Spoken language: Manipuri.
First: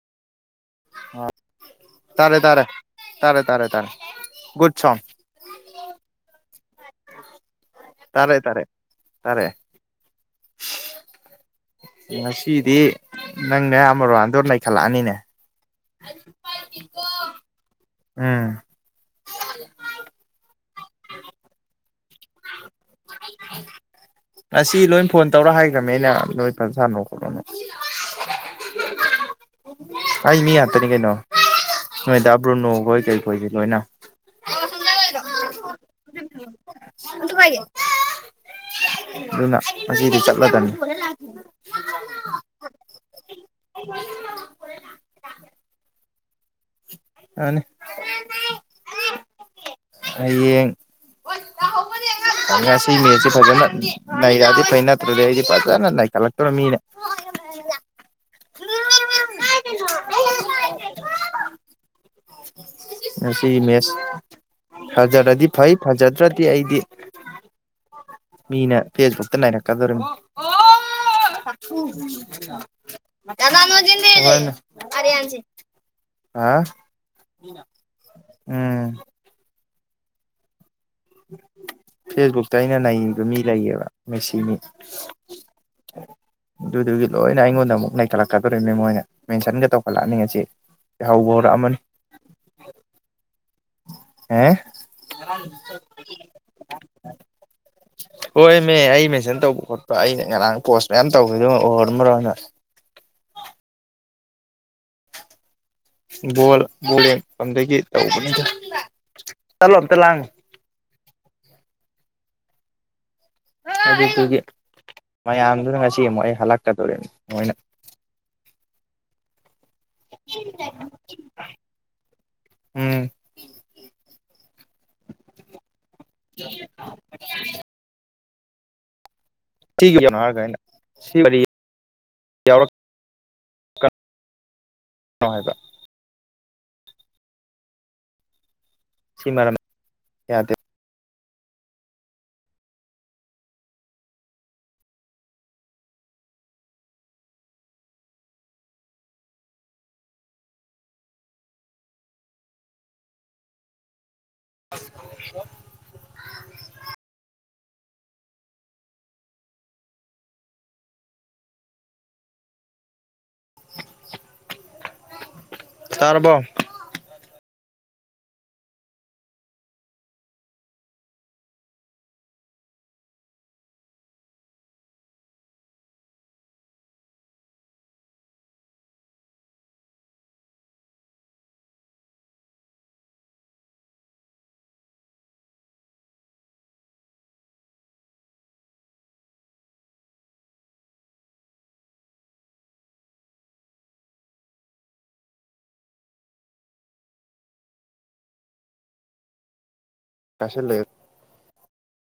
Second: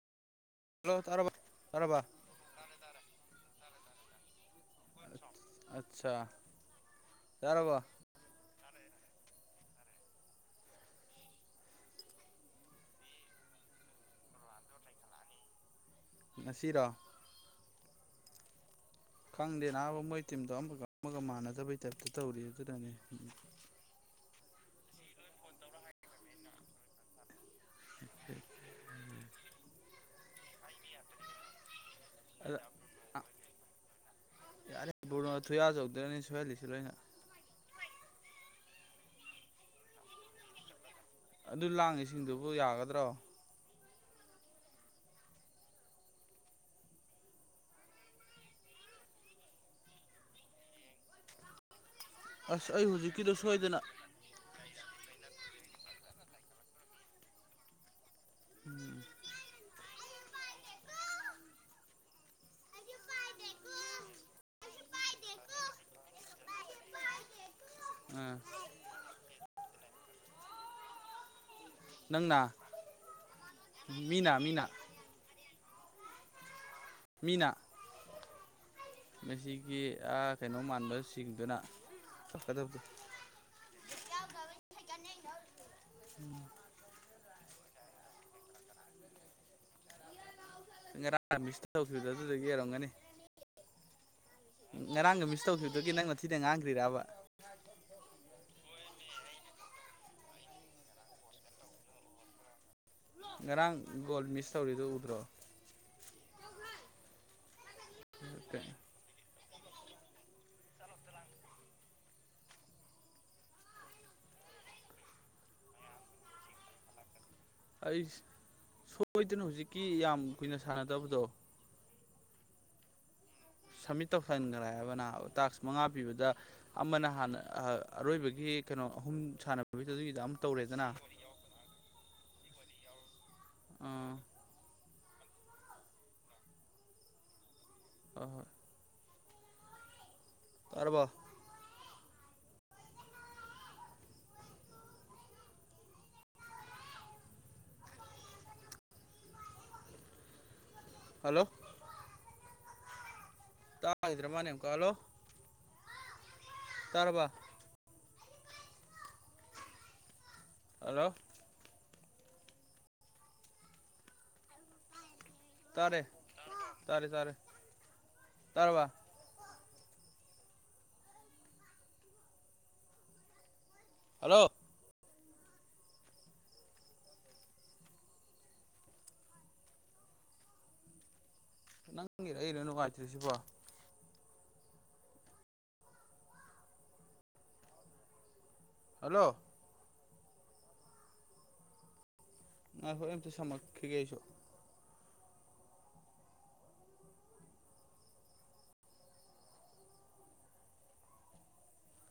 ꯍꯜꯂꯣ ꯇꯥꯔꯕ ꯇꯥꯔꯕ ꯇꯥꯔꯦ ꯇꯥꯔꯦ ꯇꯥꯔꯦ ꯇꯥꯔꯦ ꯇꯥꯔꯦ ꯒꯨꯠ ꯁꯥꯎꯟ ꯑꯠꯁꯥ ꯌꯥꯔꯕ‌ꯣ ꯇꯥꯔꯦ ꯇꯥꯔꯦ ꯇꯥꯔꯦ [unintelligible] ꯉꯁꯤꯗꯤ ꯅꯪ ꯅꯌꯥꯝꯕ ꯔ‌ꯣꯔꯥꯟꯗ‌ꯣ ꯅꯩꯈꯠꯂꯛꯑꯅꯤꯅꯦ ꯉꯁꯤꯔ‌ꯣ ꯎꯝ ꯈꯪꯗꯦ ꯅꯥꯕ ꯃꯣꯏ ꯇꯤꯝꯗꯣ ꯑꯃꯒ ꯑꯃꯒ ꯃꯥꯟꯅꯗꯕꯩ ꯇꯥꯏꯞꯇ ꯇꯧꯔꯤ ꯑꯗꯨꯅꯅꯦ ꯎꯝ ꯉꯁꯤ ꯂꯣꯏ ꯐꯣꯟ ꯇꯧꯔ ꯍꯥꯏꯒ꯭ꯔꯃꯦ ꯑꯩꯅ ꯅ‌ꯣꯏ ꯐꯥ ꯁꯥꯟꯅꯣ ꯈꯣꯠꯂ‌ꯣꯅ [unintelligible] [unintelligible] ꯑꯩ ꯃꯤ ꯉꯥꯛꯇꯅꯤ ꯀꯩꯅꯣ ꯅꯣꯏ ꯗꯥ ꯑꯗ ꯕ꯭ꯔꯨꯅꯣꯈꯣꯏ ꯀꯩꯈꯣꯏꯗꯤ ꯂꯣꯏꯅ ꯌꯥꯔꯦ ꯕ꯭ꯔꯨꯅꯣ ꯊꯨꯌꯥꯆꯧ ꯗꯨꯅꯅꯦ ꯁꯣꯏꯍꯜꯂꯤꯁꯤ ꯂꯣꯏꯅ [unintelligible] ꯗꯨꯅ ꯉꯁꯤꯗꯤ ꯆꯠꯂꯗꯝꯅꯤ ꯑꯗꯨ ꯂꯥꯡꯉꯤꯁꯤꯡꯗꯨꯕꯨ ꯌꯥꯒꯗ꯭ꯔꯣ [unintelligible] ꯌꯥꯅꯤ ꯍꯌꯦꯡ ꯑꯁ ꯑꯩ ꯉꯁꯤ ꯃꯦꯠꯁꯤ ꯍꯧꯖꯤꯛꯀꯤꯗꯣ ꯐꯥꯖꯅ ꯁꯣꯏꯗꯅ ꯅꯩꯔꯛ ꯑꯗꯤ ꯐꯩ ꯅꯠꯇ꯭ꯔꯗꯤ ꯑꯩꯗꯤ ꯐꯥꯖꯅ ꯅꯥꯈꯠꯂꯛꯇꯣꯔꯦ ꯃꯤꯅ ꯎꯝ ꯉꯁꯤꯒꯤ ꯃꯦꯁ ꯐꯥꯖꯔꯗꯤ ꯐꯩ ꯐꯥꯖꯗ꯭ꯔꯗꯤ ꯑꯩꯗꯤ ꯑ ꯃꯤꯅ ꯐꯦꯁꯕꯨꯛꯇ ꯅꯩꯔꯛꯀꯗꯨꯔꯤꯃꯤ [unintelligible] [unintelligible] ꯅꯪꯅ ꯃꯤꯅ ꯃꯤꯅ ꯑꯥ ꯃꯤꯅ ꯎꯝ ꯃꯁꯤꯒꯤ ꯑꯥ ꯀꯩꯅꯣ ꯃꯥꯟꯕ ꯐꯦꯁꯕꯨꯛꯇ ꯑꯩꯅ ꯅꯩꯅꯤꯡꯕ ꯃꯤ ꯂꯩꯌꯦꯕ ꯉꯥꯁꯤ ꯃꯤ ꯎꯝ ꯗꯨꯗꯨꯒꯤ ꯂꯣꯏꯅ ꯑꯩꯉꯣꯟꯗ ꯑꯃꯨꯛ ꯅꯩꯈꯠꯂꯛꯀꯗꯧꯔꯤꯃꯤ ꯃꯣꯏꯅ ꯃꯦꯟꯁꯟꯒ ꯇꯧꯈꯠꯂꯛ ꯑꯅꯤ ꯉꯥꯁꯤ ꯉꯔꯥꯡ [unintelligible] ꯇꯧꯈꯤꯕꯗꯣ ꯑꯗꯨꯗꯨꯒꯤ ꯑꯣꯏꯔꯝꯒꯅꯤ ꯑꯦ ꯉꯔꯥꯡꯒ ꯃꯤꯁ ꯇꯧꯈꯤꯕꯗꯨꯒꯤ ꯅꯪꯅ ꯊꯤꯅ ꯉꯥꯡꯈ꯭ꯔꯤꯔꯥꯕ ꯍꯣꯏꯑꯃꯦ ꯑꯩ ꯃꯦꯟꯁꯟ ꯇꯧꯕ ꯈꯣꯠꯄ ꯑꯩꯅ ꯉꯔꯥꯡ ꯄꯣꯁ ꯃꯌꯥꯝ ꯇꯧꯈꯤꯕꯗꯣ ꯎꯍꯧꯔꯝꯃꯔꯣꯢ ꯅꯣꯏ ꯉꯔꯥꯡ ꯒꯣꯜ ꯃꯤꯁ ꯇꯧꯔꯤꯗꯣ ꯎꯗ꯭ꯔꯣ ꯕꯣꯜ ꯕꯣꯜ ꯂꯩꯐꯝꯗꯒꯤ ꯇꯧꯕꯅꯤꯗ ꯆꯠꯂꯣ ꯑꯝꯇ ꯂꯥꯡꯅꯣ ꯑꯗꯨꯗꯨꯒꯤ ꯃꯌꯥꯝꯗꯨꯅ ꯉꯥꯁꯤ ꯑꯃꯨꯛ ꯑꯩ ꯍꯜꯂꯛꯀꯗꯧꯔꯤꯝ ꯃꯣꯏꯅ ꯑꯩꯁ ꯁꯣꯏꯗꯅ ꯍꯧꯖꯤꯛꯀꯤ ꯌꯥꯝ ꯀꯨꯏꯅ ꯁꯥꯟꯅꯗꯕꯗꯣ ꯎꯝ ꯁꯝꯃꯤꯠ ꯇꯧꯁꯟꯒ꯭ꯔꯦ ꯍꯥꯏꯕ ꯅꯥꯕ ꯇꯥꯛꯁ ꯃꯉꯥ ꯄꯤꯕꯗ ꯑꯃꯅ ꯍꯥꯟꯅ ꯑꯥ ꯑꯔꯣꯏꯕꯒꯤ ꯀꯩꯅꯣ ꯑꯍꯨꯝ ꯁꯥꯟꯅ ꯁꯤꯒꯤ ꯌꯥꯎꯅꯣ ꯍꯥꯏꯔꯒ [unintelligible] ꯑꯩꯅ ꯇꯧꯔꯦꯗꯅ ꯁꯤ ꯋꯥꯔꯤ ꯌꯥꯎꯔꯛꯀꯅꯣ ꯑꯥ [unintelligible] ꯍꯣꯏ ꯍꯣꯏ ꯁꯤꯃꯔꯝ ꯌꯥꯗꯦ ꯇꯥꯔꯕꯣ [unintelligible] ꯍꯜꯂꯣ ꯇꯥꯒꯤꯗ꯭ꯔꯃꯅꯦ ꯑꯝꯀꯥ ꯍꯜꯂꯣ ꯇꯥꯔꯕ ꯍꯜꯂꯣ ꯇꯥꯔꯦ ꯇꯥꯔꯕꯣ ꯇꯥꯔꯦ ꯇꯥꯔꯦ ꯇꯔꯥꯕ ꯍꯜꯂꯣ ꯅꯪꯒꯤꯔ ꯑꯩꯒꯤꯔ ꯅꯨꯡꯉꯥꯏꯇ꯭ꯔꯤꯁꯤꯕꯣ ꯍꯜꯂꯣ ꯉꯥꯏꯈꯣ ꯑꯩ ꯑꯝꯇ ꯁꯝꯃꯛꯈꯤꯒꯦ ꯑꯩꯁꯨ [unintelligible]